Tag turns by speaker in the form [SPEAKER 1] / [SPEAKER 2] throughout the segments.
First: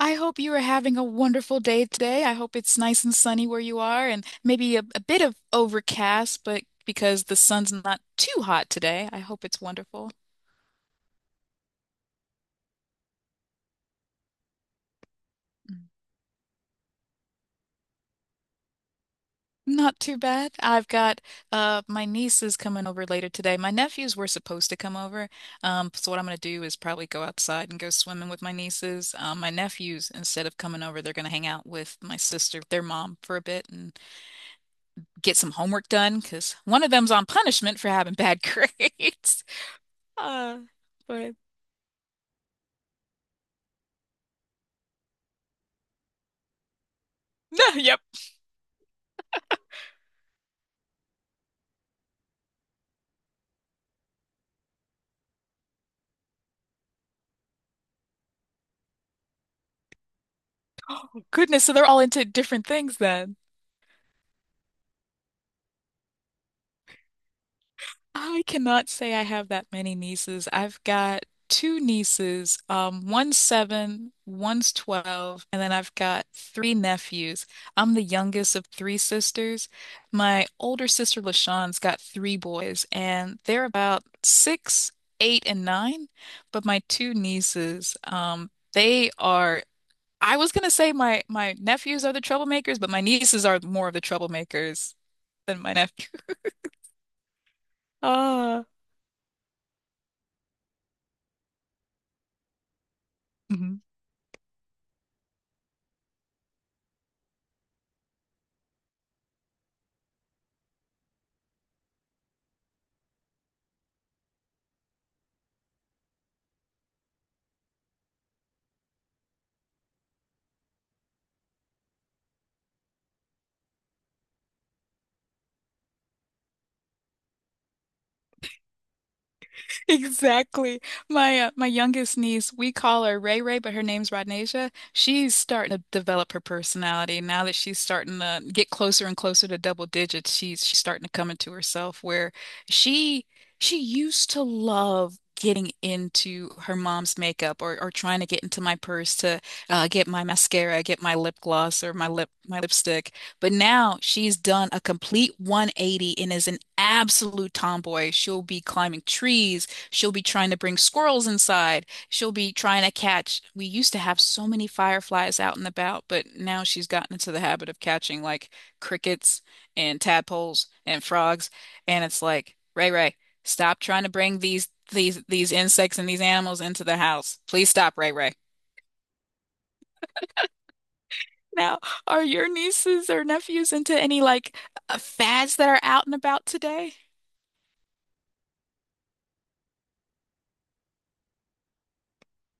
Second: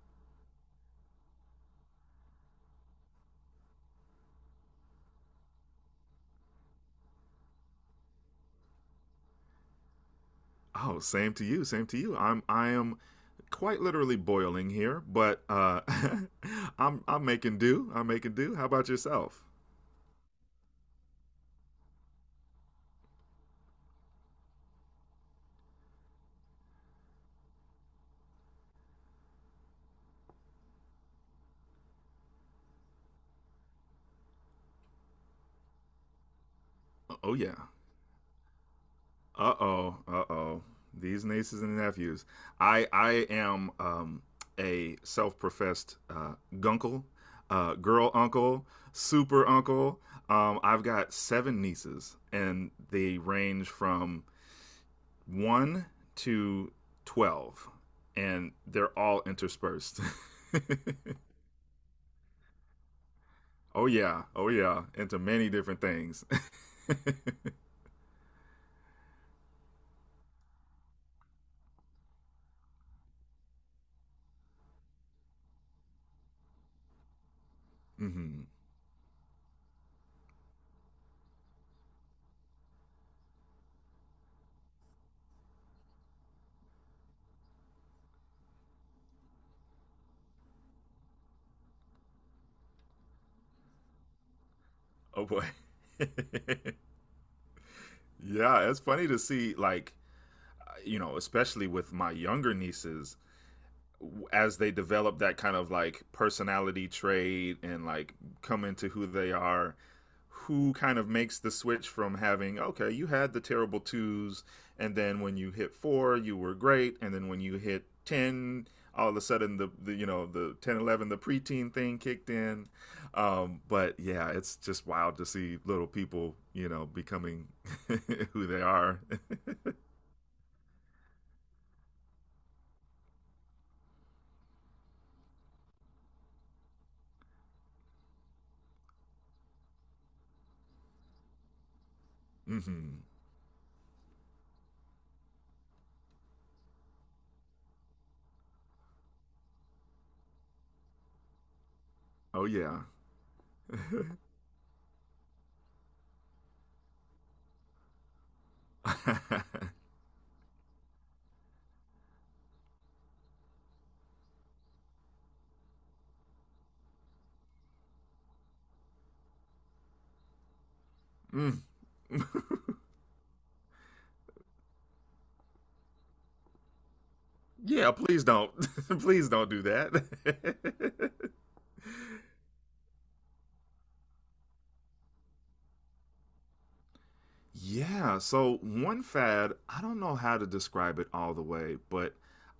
[SPEAKER 1] I hope you are having a wonderful day today. I hope it's nice and sunny where you are, and maybe a bit of overcast, but because the sun's not too hot today, I hope it's wonderful.
[SPEAKER 2] Oh, same to you. Same to you. I am quite literally boiling here, but I'm making do. I'm making do. How about yourself?
[SPEAKER 1] Not too bad. I've got my niece is coming over later today. My nephews were supposed to come over. So what I'm gonna do is probably go outside and go swimming with my nieces. My nephews, instead of coming over, they're gonna hang out with my sister, their mom, for a bit and get some homework done because one of them's on
[SPEAKER 2] Oh yeah.
[SPEAKER 1] punishment for having bad grades.
[SPEAKER 2] Uh-oh.
[SPEAKER 1] Uh,
[SPEAKER 2] Uh-oh. These
[SPEAKER 1] but
[SPEAKER 2] nieces and nephews. I am a self-professed gunkle,
[SPEAKER 1] no, yep.
[SPEAKER 2] girl uncle, super uncle. I've got seven nieces and they range from 1 to 12, and they're all interspersed.
[SPEAKER 1] Goodness, so they're all into different things then.
[SPEAKER 2] Oh, yeah. Oh, yeah. Into many different things.
[SPEAKER 1] I cannot say I have that many nieces. I've got two nieces, one's seven, one's 12, and then I've got three nephews. I'm the
[SPEAKER 2] hmm
[SPEAKER 1] youngest of three sisters. My older sister, LaShawn's got three boys, and they're about six, eight, and nine. But my two nieces, they are. I was gonna say my nephews are the troublemakers, but my nieces are more of the troublemakers
[SPEAKER 2] Oh, boy.
[SPEAKER 1] than my nephew. Ah.
[SPEAKER 2] Yeah, it's funny to see, like, you know, especially with my younger nieces,
[SPEAKER 1] Mhm.
[SPEAKER 2] as they develop that kind of like personality trait and like come into who they are, who kind of makes the switch from having, okay, you had the terrible twos, and then when you hit four you were great, and then when you hit 10 all of a sudden the you know the 10, 11, the preteen thing kicked in. But yeah, it's just wild to see little people, you know, becoming who they are.
[SPEAKER 1] Exactly. My my youngest niece, we call her Ray Ray, but her name's Rodnasia. She's starting to develop her personality now that she's starting to get closer and closer to double digits. She's starting to come into herself where
[SPEAKER 2] Mm-hmm.
[SPEAKER 1] she she used to love getting into her mom's makeup or trying to get into my purse to get my mascara, get my lip gloss or my lip
[SPEAKER 2] Oh
[SPEAKER 1] my
[SPEAKER 2] yeah.
[SPEAKER 1] lipstick. But now she's done a complete 180 and is an absolute tomboy. She'll be climbing trees.
[SPEAKER 2] Mm-hmm.
[SPEAKER 1] She'll be trying to bring squirrels inside. She'll be trying to catch. We used to have so many fireflies out and about, but now she's gotten into the habit of catching like crickets and tadpoles and frogs. And it's like, Ray Ray, stop trying to bring these insects and these animals into the house. Please
[SPEAKER 2] Yeah,
[SPEAKER 1] stop, Ray
[SPEAKER 2] please
[SPEAKER 1] Ray.
[SPEAKER 2] don't. Please don't do that.
[SPEAKER 1] Now, are your nieces or nephews into any like fads that are out and about today?
[SPEAKER 2] Yeah, so one fad, I don't know how to describe it all the way, but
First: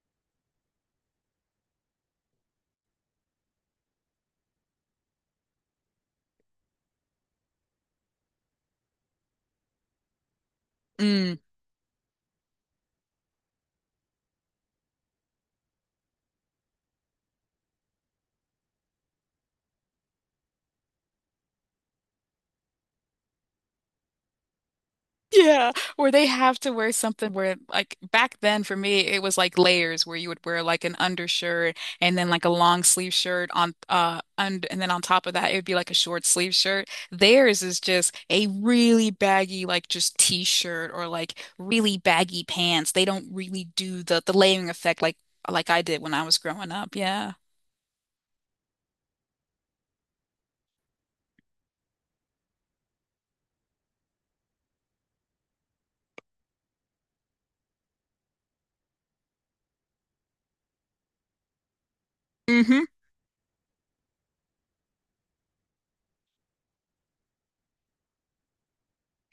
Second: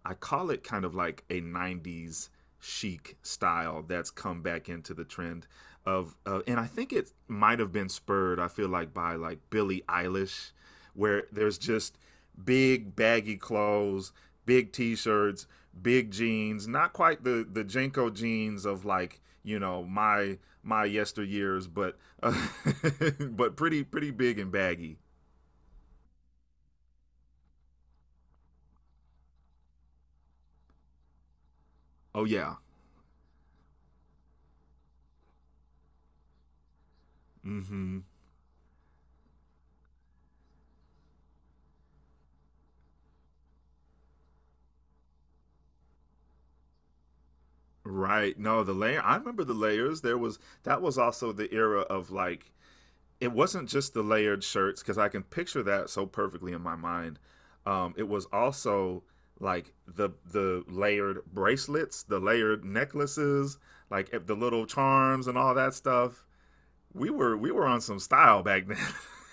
[SPEAKER 2] I call it kind of like a 90s chic style that's come back into the trend of, and I think it might have been spurred, I feel like, by like Billie Eilish, where
[SPEAKER 1] Mm.
[SPEAKER 2] there's just big baggy clothes, big t-shirts, big jeans, not quite the Jenko jeans of, like, you know, my yesteryears, but uh, but pretty pretty big and baggy.
[SPEAKER 1] Yeah, where they have to wear something where like back then for me it was like layers where you would wear like an undershirt and
[SPEAKER 2] Oh
[SPEAKER 1] then like a
[SPEAKER 2] yeah.
[SPEAKER 1] long sleeve shirt on, und and then on top of that it would be like a short sleeve shirt. Theirs is
[SPEAKER 2] Mm-hmm.
[SPEAKER 1] just a really baggy like just t-shirt or like really baggy pants. They don't really do the layering effect like I did when I was growing up. Yeah.
[SPEAKER 2] Right. No, the layer. I remember the layers. There was, that was also the era of like, it wasn't just the layered shirts, because I can picture that so perfectly in my mind. It was also like the layered bracelets, the layered
[SPEAKER 1] Hmm.
[SPEAKER 2] necklaces, like the little charms and all that stuff. We were on some style back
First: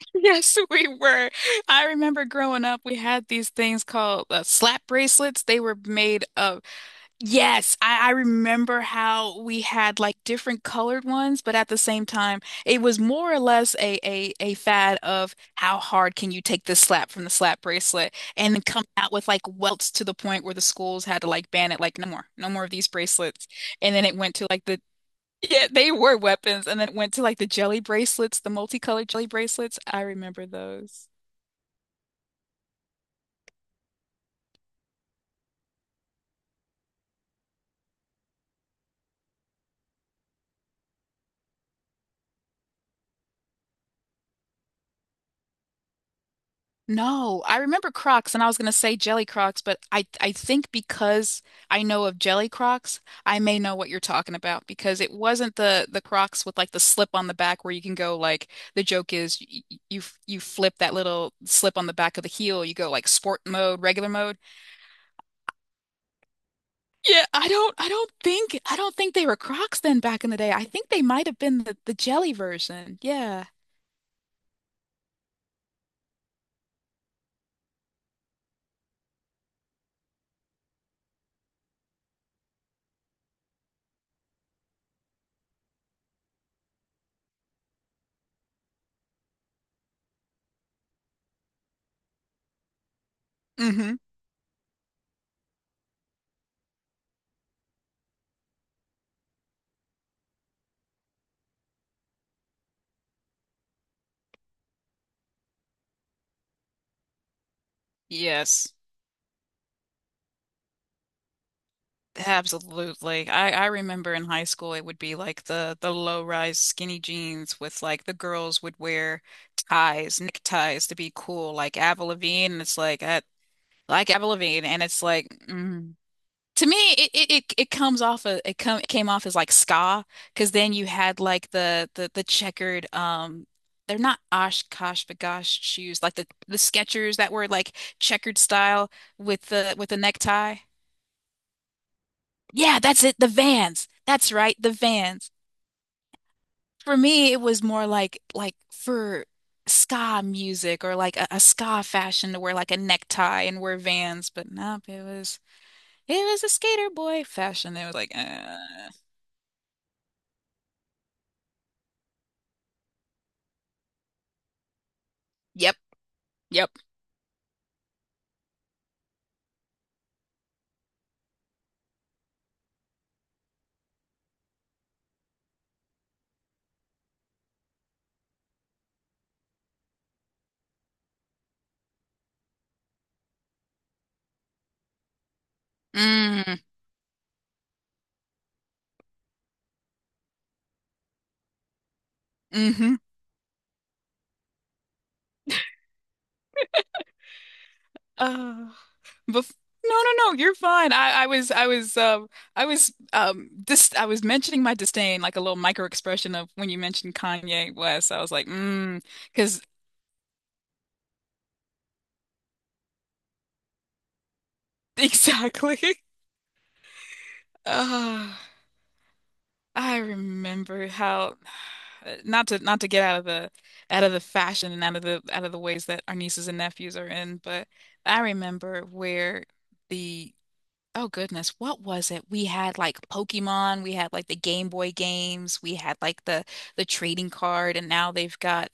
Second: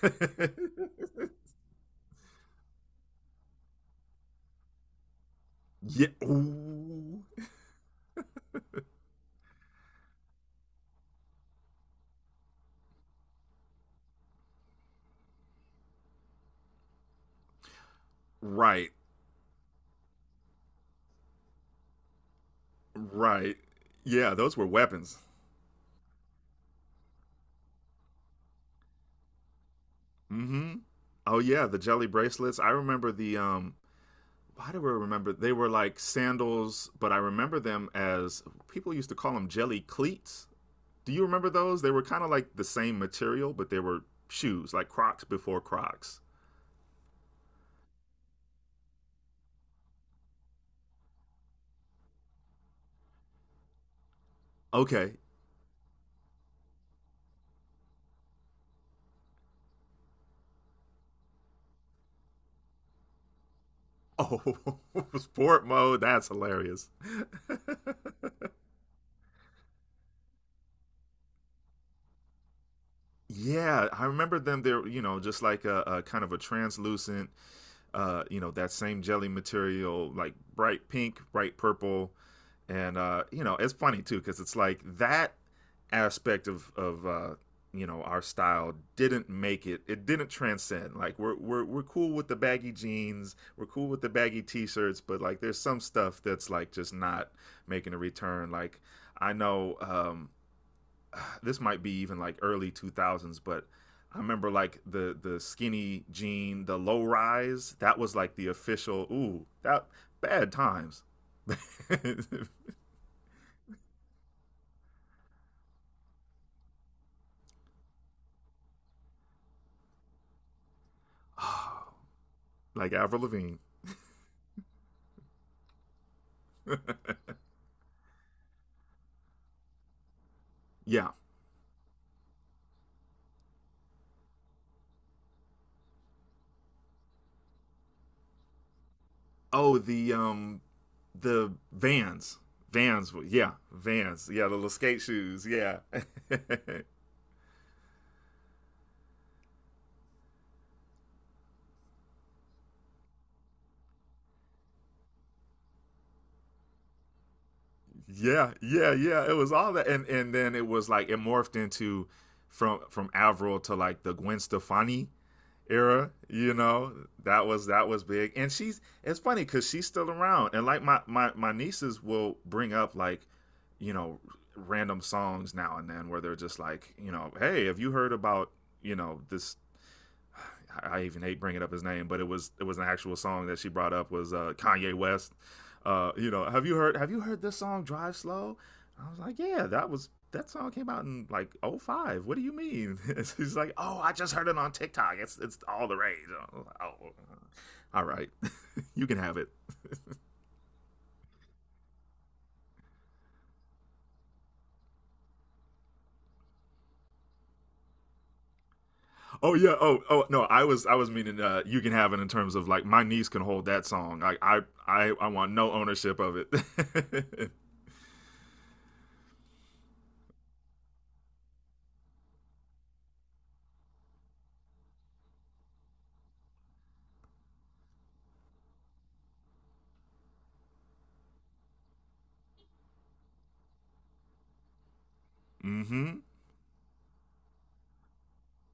[SPEAKER 1] Yes, we were. I remember growing up, we had these things called slap bracelets. They were
[SPEAKER 2] Yeah.
[SPEAKER 1] made of.
[SPEAKER 2] Ooh.
[SPEAKER 1] Yes, I remember how we had like different colored ones, but at the same time, it was more or less a fad of how hard can you take this slap from the slap bracelet and then come
[SPEAKER 2] Right,
[SPEAKER 1] out with like welts to the point where the schools had to like ban it, like no more, no more of these bracelets.
[SPEAKER 2] right.
[SPEAKER 1] And then it went
[SPEAKER 2] Yeah,
[SPEAKER 1] to
[SPEAKER 2] those
[SPEAKER 1] like
[SPEAKER 2] were
[SPEAKER 1] the.
[SPEAKER 2] weapons.
[SPEAKER 1] Yeah, they were weapons, and then it went to like the jelly bracelets, the multicolored jelly bracelets. I remember
[SPEAKER 2] Mm-hmm.
[SPEAKER 1] those.
[SPEAKER 2] Oh yeah, the jelly bracelets. I remember the why do I remember they were like sandals, but I remember them as people used to call them jelly cleats. Do you remember those? They were kind of like the same material, but they were shoes, like Crocs before Crocs.
[SPEAKER 1] No, I remember Crocs and I was going to say Jelly Crocs, but I think because I know of Jelly Crocs, I may know what you're talking about because it
[SPEAKER 2] Okay.
[SPEAKER 1] wasn't the Crocs with like the slip on the back where you can go like the joke is you you flip that little slip on the back of the heel, you go like sport mode, regular mode.
[SPEAKER 2] Oh, sport mode. That's hilarious.
[SPEAKER 1] Yeah, I don't think they were Crocs then back in the day. I think they might have been the jelly version. Yeah.
[SPEAKER 2] Yeah, I remember them. They're, you know, just like a kind of a translucent, you know, that same jelly material, like bright pink, bright purple, and you know, it's funny too, because it's like that aspect of you know, our style didn't make it. It didn't transcend. Like, we're cool with the baggy jeans, we're cool
[SPEAKER 1] Mm-hmm.
[SPEAKER 2] with the baggy t-shirts, but like, there's some stuff that's like just not making a return. Like, I know. This might be even like early 2000s, but I remember like the skinny jean, the low rise. That was like the
[SPEAKER 1] Yes.
[SPEAKER 2] official. Ooh, that bad times.
[SPEAKER 1] Absolutely. I remember in high school it would be like the low-rise skinny jeans with like the girls would wear ties, neckties to be cool, like Avril Lavigne, and it's
[SPEAKER 2] Like
[SPEAKER 1] like I
[SPEAKER 2] Avril Lavigne.
[SPEAKER 1] like Avril Lavigne, and it's like mm. To me, it comes off of, it came off as like ska, because then you
[SPEAKER 2] Yeah.
[SPEAKER 1] had like the checkered they're not Oshkosh bagosh shoes like the Skechers that were like checkered style with the
[SPEAKER 2] Oh,
[SPEAKER 1] with the necktie.
[SPEAKER 2] the Vans.
[SPEAKER 1] Yeah, that's
[SPEAKER 2] Vans.
[SPEAKER 1] it. The
[SPEAKER 2] Yeah,
[SPEAKER 1] Vans.
[SPEAKER 2] Vans.
[SPEAKER 1] That's
[SPEAKER 2] Yeah, the
[SPEAKER 1] right,
[SPEAKER 2] little
[SPEAKER 1] the
[SPEAKER 2] skate
[SPEAKER 1] Vans.
[SPEAKER 2] shoes. Yeah. Yeah,
[SPEAKER 1] For me, it was more like for ska music or like a ska fashion to wear like a necktie and wear Vans. But nope, it was a skater boy fashion. It was like,
[SPEAKER 2] yeah, yeah. It was all that, and then it was like it morphed into from Avril to like the Gwen Stefani
[SPEAKER 1] yep,
[SPEAKER 2] era, you
[SPEAKER 1] yep,
[SPEAKER 2] know. That was that was big, and she's, it's funny because she's still around, and like my nieces will bring up like, you know, random songs now and then, where they're just like, you know, hey, have you heard about, you know, this, I even hate bringing up his name, but it was an actual song that she brought up was, Kanye West. You know,
[SPEAKER 1] mm,
[SPEAKER 2] have you heard this song Drive Slow? I was like, yeah, that was, that song came out in like oh five. What do you
[SPEAKER 1] mm-hmm.
[SPEAKER 2] mean? He's like, oh, I just heard it on TikTok. It's all the rage. Like, oh, uh, all right,
[SPEAKER 1] Oh,
[SPEAKER 2] you can have it.
[SPEAKER 1] bef no, no, no, you're fine. I was mentioning my disdain, like a little micro expression of when you mentioned Kanye West. I was like, mm.
[SPEAKER 2] Oh
[SPEAKER 1] Because.
[SPEAKER 2] yeah. Oh, oh no, I was meaning, you can have it in terms of like, my niece can hold that song. Like, I want no
[SPEAKER 1] Exactly.
[SPEAKER 2] ownership of it.
[SPEAKER 1] Ah, I remember how, not to get out of the fashion and out of the ways that our nieces and nephews are in, but I remember where the oh goodness, what was it? We had like Pokemon, we had like the Game Boy games, we had
[SPEAKER 2] Mm-hmm.
[SPEAKER 1] like the trading card, and now they've got.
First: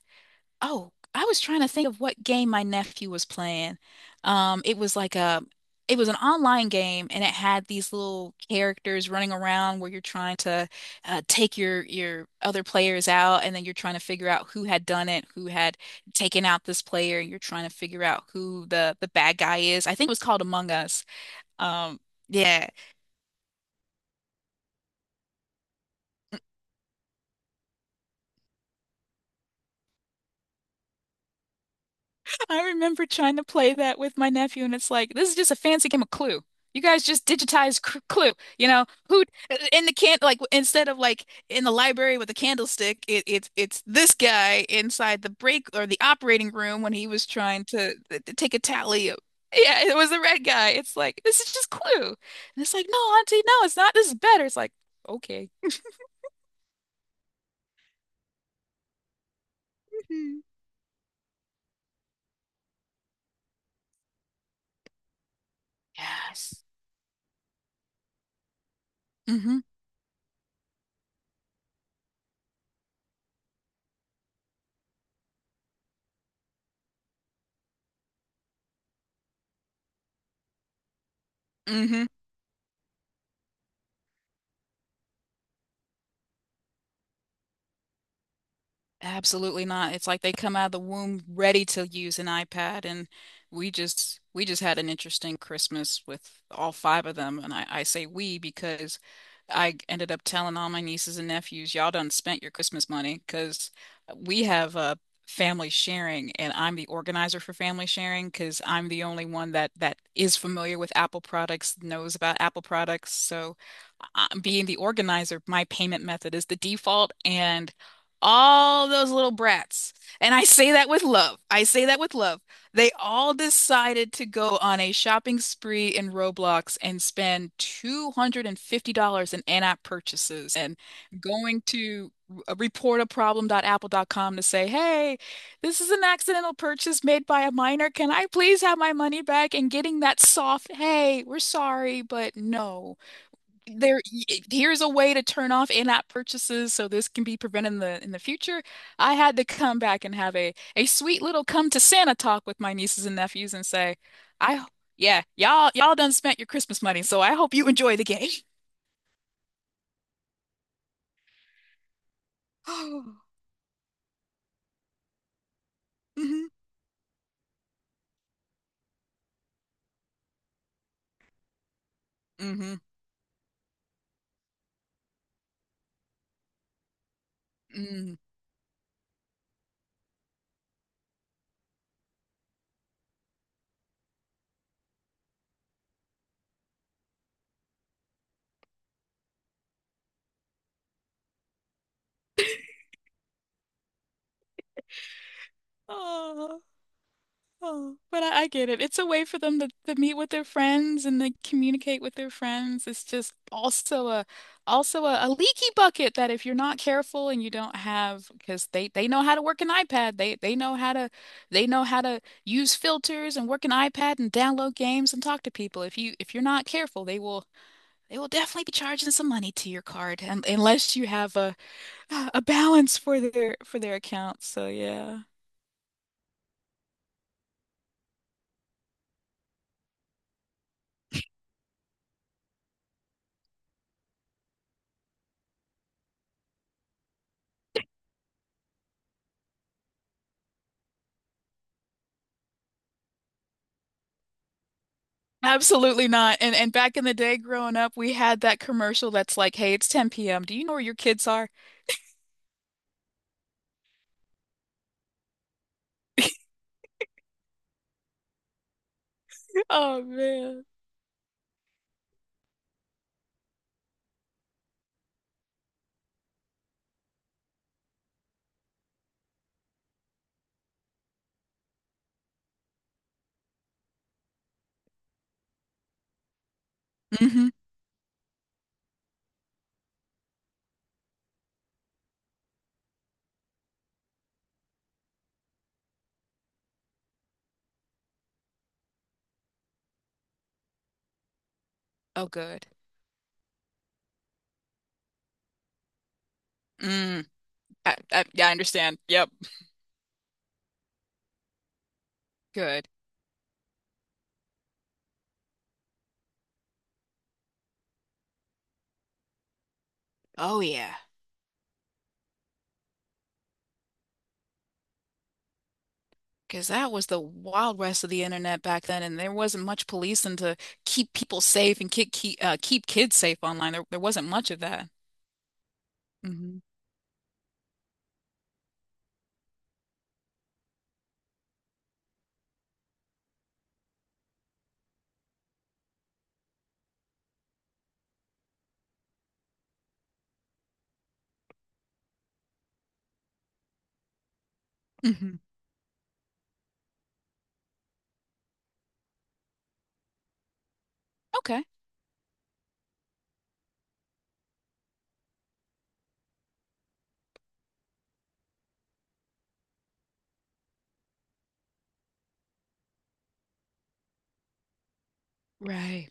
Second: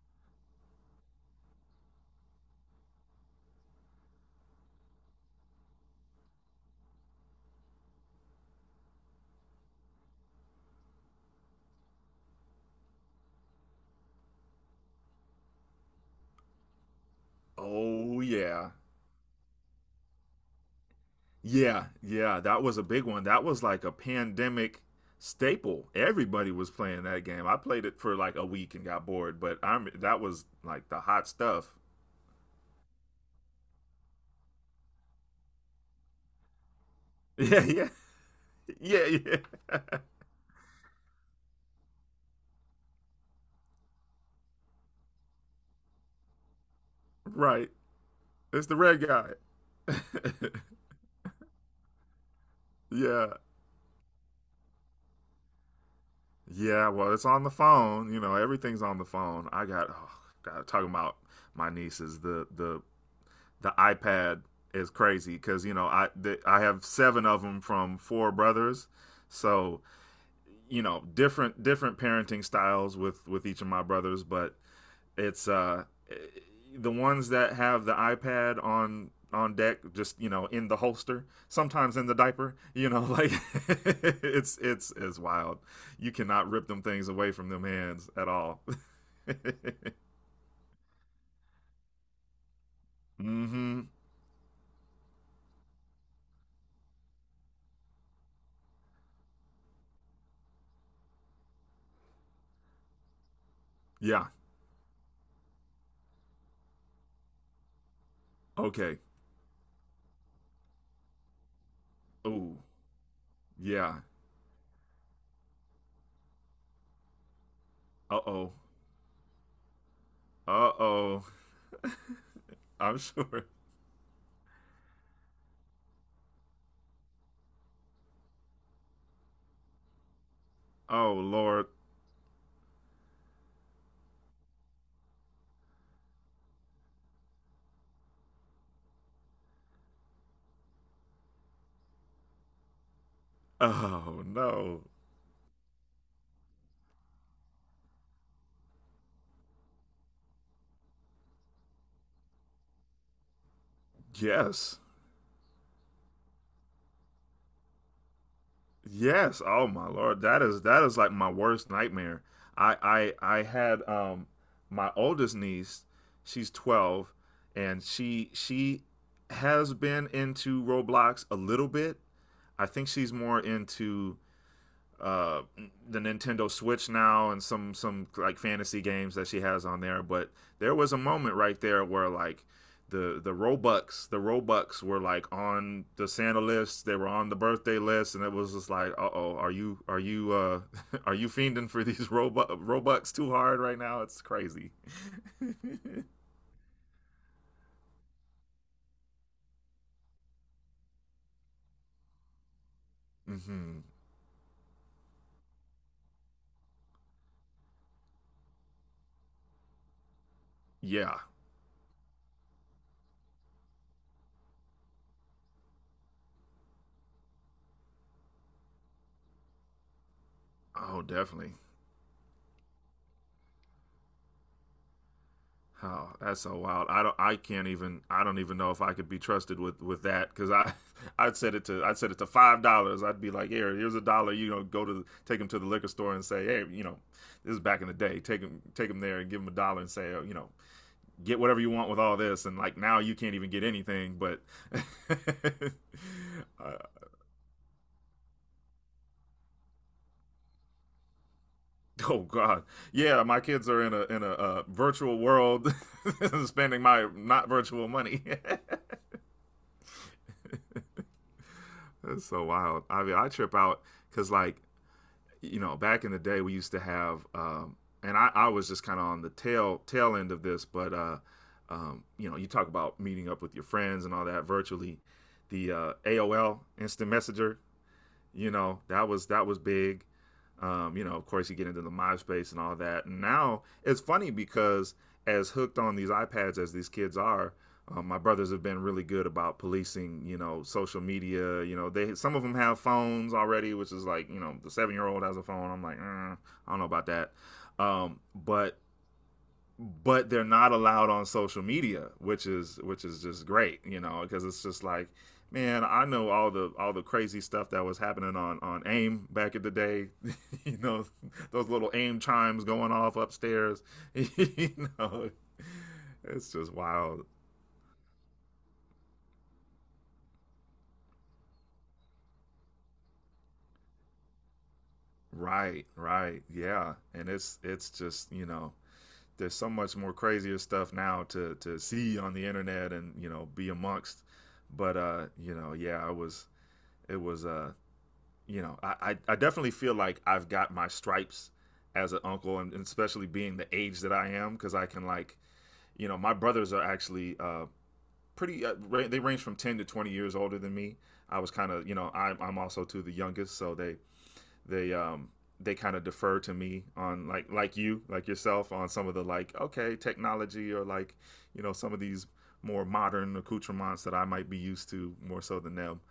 [SPEAKER 1] Oh, I was trying to think of what game my nephew was playing. It was like it was an online game, and it had these little characters running around where you're trying to take your other players out, and then you're trying to figure out who had done it, who had taken out this player, and you're trying to figure
[SPEAKER 2] Oh
[SPEAKER 1] out who
[SPEAKER 2] yeah.
[SPEAKER 1] the bad guy is. I think it was called Among Us.
[SPEAKER 2] Yeah,
[SPEAKER 1] Um,
[SPEAKER 2] yeah, that
[SPEAKER 1] yeah,
[SPEAKER 2] was a big one. That was like a pandemic staple. Everybody was playing that game. I played it for like a week and got bored, but I'm, that was like the hot stuff.
[SPEAKER 1] I remember trying to play that with my nephew, and it's like, this is just a fancy game of Clue. You guys just digitized
[SPEAKER 2] Yeah,
[SPEAKER 1] cr Clue, you know,
[SPEAKER 2] yeah, yeah,
[SPEAKER 1] who
[SPEAKER 2] yeah.
[SPEAKER 1] in the can like instead of like in the library with a candlestick, it's this guy inside the break or the operating room when he was trying
[SPEAKER 2] Right.
[SPEAKER 1] to, take a
[SPEAKER 2] It's the red
[SPEAKER 1] tally of.
[SPEAKER 2] guy.
[SPEAKER 1] Yeah, it was the red guy. It's like this is just Clue, and it's like no,
[SPEAKER 2] Yeah,
[SPEAKER 1] Auntie, no, it's not. This is better. It's like okay.
[SPEAKER 2] yeah. Well, it's on the phone. You know, everything's on the phone. I got, oh,
[SPEAKER 1] Mhm.
[SPEAKER 2] God, talking about my nieces. The the iPad is crazy, because you know, I, the, I
[SPEAKER 1] Yes,
[SPEAKER 2] have seven of them from four brothers,
[SPEAKER 1] mm-hmm,
[SPEAKER 2] so, you know, different parenting styles with each of my brothers, but it's the ones that have the iPad on deck, just, you know, in the holster, sometimes
[SPEAKER 1] mm-hmm.
[SPEAKER 2] in the diaper, you know, like it's wild. You cannot rip them things away from them hands at all.
[SPEAKER 1] Absolutely not. It's like they come out of the womb ready to use an iPad, and we
[SPEAKER 2] Mm-hmm.
[SPEAKER 1] just we just had an interesting Christmas with all five of them. And I say we because I ended up telling all my nieces and nephews, y'all done spent your Christmas money because
[SPEAKER 2] Yeah.
[SPEAKER 1] we have a family sharing, and I'm the organizer for family sharing because I'm
[SPEAKER 2] Okay.
[SPEAKER 1] the only one that is familiar with Apple products, knows about
[SPEAKER 2] Oh
[SPEAKER 1] Apple products. So,
[SPEAKER 2] yeah.
[SPEAKER 1] being the organizer, my payment method is the default, and
[SPEAKER 2] Uh-oh.
[SPEAKER 1] all those little brats, and I say that with
[SPEAKER 2] Uh-oh.
[SPEAKER 1] love. I say that with love. They
[SPEAKER 2] I'm
[SPEAKER 1] all
[SPEAKER 2] sure.
[SPEAKER 1] decided to go on a shopping spree in Roblox and spend $250 in in-app purchases and
[SPEAKER 2] Oh
[SPEAKER 1] going
[SPEAKER 2] lord.
[SPEAKER 1] to reportaproblem.apple.com to say, "Hey, this is an accidental purchase made by a minor. Can I please have my money back?" And getting that soft, "Hey, we're sorry, but no." there
[SPEAKER 2] Oh
[SPEAKER 1] Here's
[SPEAKER 2] no.
[SPEAKER 1] a way to turn off in-app purchases so this can be prevented in the future. I had to come back and have a sweet little come to Santa talk with my nieces and nephews and say, I
[SPEAKER 2] Yes.
[SPEAKER 1] yeah, y'all done spent your Christmas money, so I hope you enjoy the game.
[SPEAKER 2] Yes. Oh my lord, that is, that is like my worst nightmare. I I I had my oldest niece.
[SPEAKER 1] Mm-hmm.
[SPEAKER 2] She's 12, and she has been into Roblox a little bit. I
[SPEAKER 1] Mm-hmm.
[SPEAKER 2] think she's more into uh the Nintendo Switch now, and some
[SPEAKER 1] Mm.
[SPEAKER 2] like fantasy games that she has on there, but there was a moment right there where like the Robux, the Robux were like on the Santa list, they were on the birthday list, and it was just like, uh-oh, are you are you fiending for these Robux too hard right now? It's crazy.
[SPEAKER 1] Oh. Oh, but I get it. It's a way for them to, meet with their friends and they communicate with their friends. It's just
[SPEAKER 2] Mhm.
[SPEAKER 1] also a leaky bucket that if you're not careful and you don't have because they know how to work an iPad. They know how to
[SPEAKER 2] Yeah.
[SPEAKER 1] use filters and work an iPad and download games and talk to people. If you're not careful, they will definitely be charging some money to your card and, unless
[SPEAKER 2] Oh
[SPEAKER 1] you have
[SPEAKER 2] definitely.
[SPEAKER 1] a balance for their account. So yeah.
[SPEAKER 2] Oh, that's so wild. I don't. I can't even. I don't even know if I could be trusted with that, because I, I'd set it to $5. I'd be like, here, here's a dollar. You know, go to, take him to the liquor store and say, hey, you know, this is back in the day. Take him there and give him a dollar and say, oh, you know, get whatever you want with all this. And like now, you can't even get anything. But,
[SPEAKER 1] Absolutely not. And back
[SPEAKER 2] uh,
[SPEAKER 1] in the day growing up, we had that commercial that's like, "Hey, it's 10 p.m. Do you know where your kids are?"
[SPEAKER 2] oh God, yeah, my kids are in a in a, virtual world, spending my not virtual money.
[SPEAKER 1] Oh man.
[SPEAKER 2] That's so wild. I mean, I trip out because, like, you know, back in the day, we used to have, and I was just kind of on the tail end of this, but you know, you talk about meeting up with your friends and all that virtually. The AOL instant
[SPEAKER 1] Hmm.
[SPEAKER 2] messenger, you know, that was, that was big. You know, of course you get into the MySpace and all that, and now it's funny because, as hooked on these iPads as these kids are, my brothers have been really good about policing, you know, social media. You know, they,
[SPEAKER 1] Oh,
[SPEAKER 2] some of them
[SPEAKER 1] good.
[SPEAKER 2] have phones already, which is like, you know, the 7-year old has a phone. I'm like, mm, I don't know about
[SPEAKER 1] Mm.
[SPEAKER 2] that. um,
[SPEAKER 1] Yeah, I
[SPEAKER 2] but
[SPEAKER 1] understand. Yep.
[SPEAKER 2] but they're not allowed on social media, which is,
[SPEAKER 1] Good.
[SPEAKER 2] which is just great, you know, because it's just like, man, I know all the, all the crazy stuff that was happening on AIM back in the day.
[SPEAKER 1] Oh
[SPEAKER 2] You
[SPEAKER 1] yeah.
[SPEAKER 2] know, those little AIM chimes going off upstairs. You know, it's
[SPEAKER 1] Because
[SPEAKER 2] just
[SPEAKER 1] that was the
[SPEAKER 2] wild.
[SPEAKER 1] wild west of the internet back then, and there wasn't much policing to keep people safe and keep kids safe online. There wasn't much of that.
[SPEAKER 2] Right, right.
[SPEAKER 1] Hmm.
[SPEAKER 2] Yeah, and it's just, you know, there's so much more crazier stuff now to see on the internet, and you know, be amongst, but you know, yeah, I was, it was you know, definitely feel like I've got my stripes as an uncle. And, especially being the age that I am, because I can
[SPEAKER 1] Hmm.
[SPEAKER 2] like, you know, my brothers are actually, pretty. They range from 10 to 20 years older than me. I was
[SPEAKER 1] Okay.
[SPEAKER 2] kind of, you know, I'm also too the youngest, so they um they kind of defer to me on like you, like yourself, on some of the like, okay, technology, or like, you know, some of these more modern accoutrements that I might be used to more so than them.
[SPEAKER 1] Right.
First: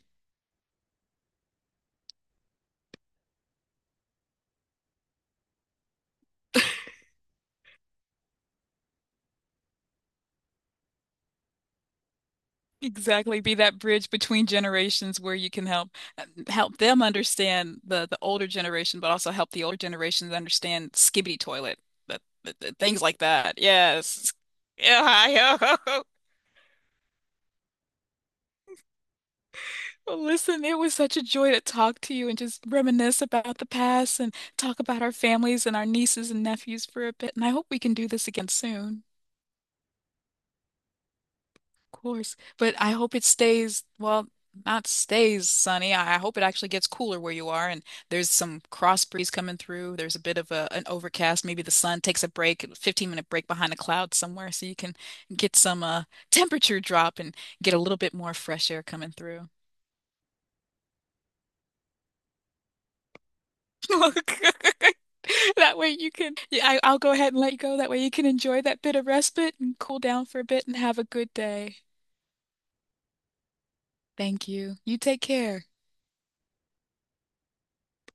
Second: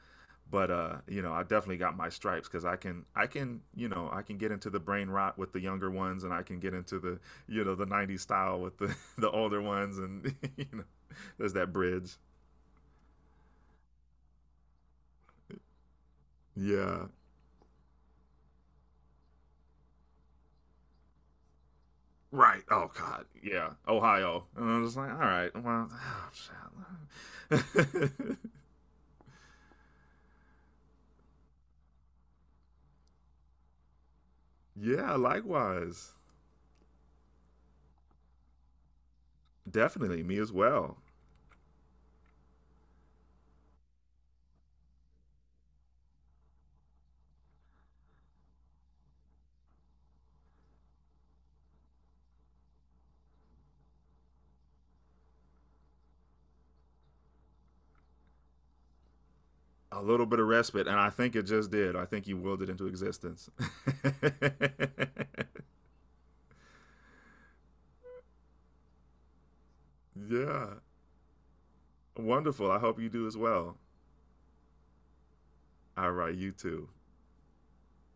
[SPEAKER 2] But you know, I definitely got my stripes because I can, you know, I can get into the brain rot with the younger ones, and I can get into the, you know, the 90s style with the the older ones. And you know, there's that bridge.
[SPEAKER 1] Exactly, be that bridge between generations where you can help help them
[SPEAKER 2] Yeah,
[SPEAKER 1] understand the older generation, but also help the older generations understand skibbity toilet, the, the,
[SPEAKER 2] right.
[SPEAKER 1] the
[SPEAKER 2] Oh
[SPEAKER 1] things like
[SPEAKER 2] God,
[SPEAKER 1] that.
[SPEAKER 2] yeah,
[SPEAKER 1] Yes.
[SPEAKER 2] Ohio. And I'm just like, all right,
[SPEAKER 1] Yeah.
[SPEAKER 2] well, shit.
[SPEAKER 1] Well, listen, it was such a joy to talk to you and just reminisce about the past and talk about our
[SPEAKER 2] Yeah,
[SPEAKER 1] families and our
[SPEAKER 2] likewise.
[SPEAKER 1] nieces and nephews for a bit. And I hope we can do this again soon.
[SPEAKER 2] Definitely me as well.
[SPEAKER 1] Of course. But I hope it stays, well, not stays sunny. I hope it actually gets cooler where you are and there's some cross breeze coming through. There's a bit of an overcast. Maybe the sun takes a break, a 15-minute break behind a cloud somewhere so you can get some temperature drop and get a little bit more fresh air coming through.
[SPEAKER 2] A little bit of respite, and I think it just did. I think you willed it into existence.
[SPEAKER 1] Look, that way you can, yeah, I'll go ahead and let you go. That way you can enjoy that bit of respite and cool down for a bit and
[SPEAKER 2] Yeah.
[SPEAKER 1] have a good day.
[SPEAKER 2] Wonderful. I hope you do as well.
[SPEAKER 1] Thank you. You take care.
[SPEAKER 2] All right, you too.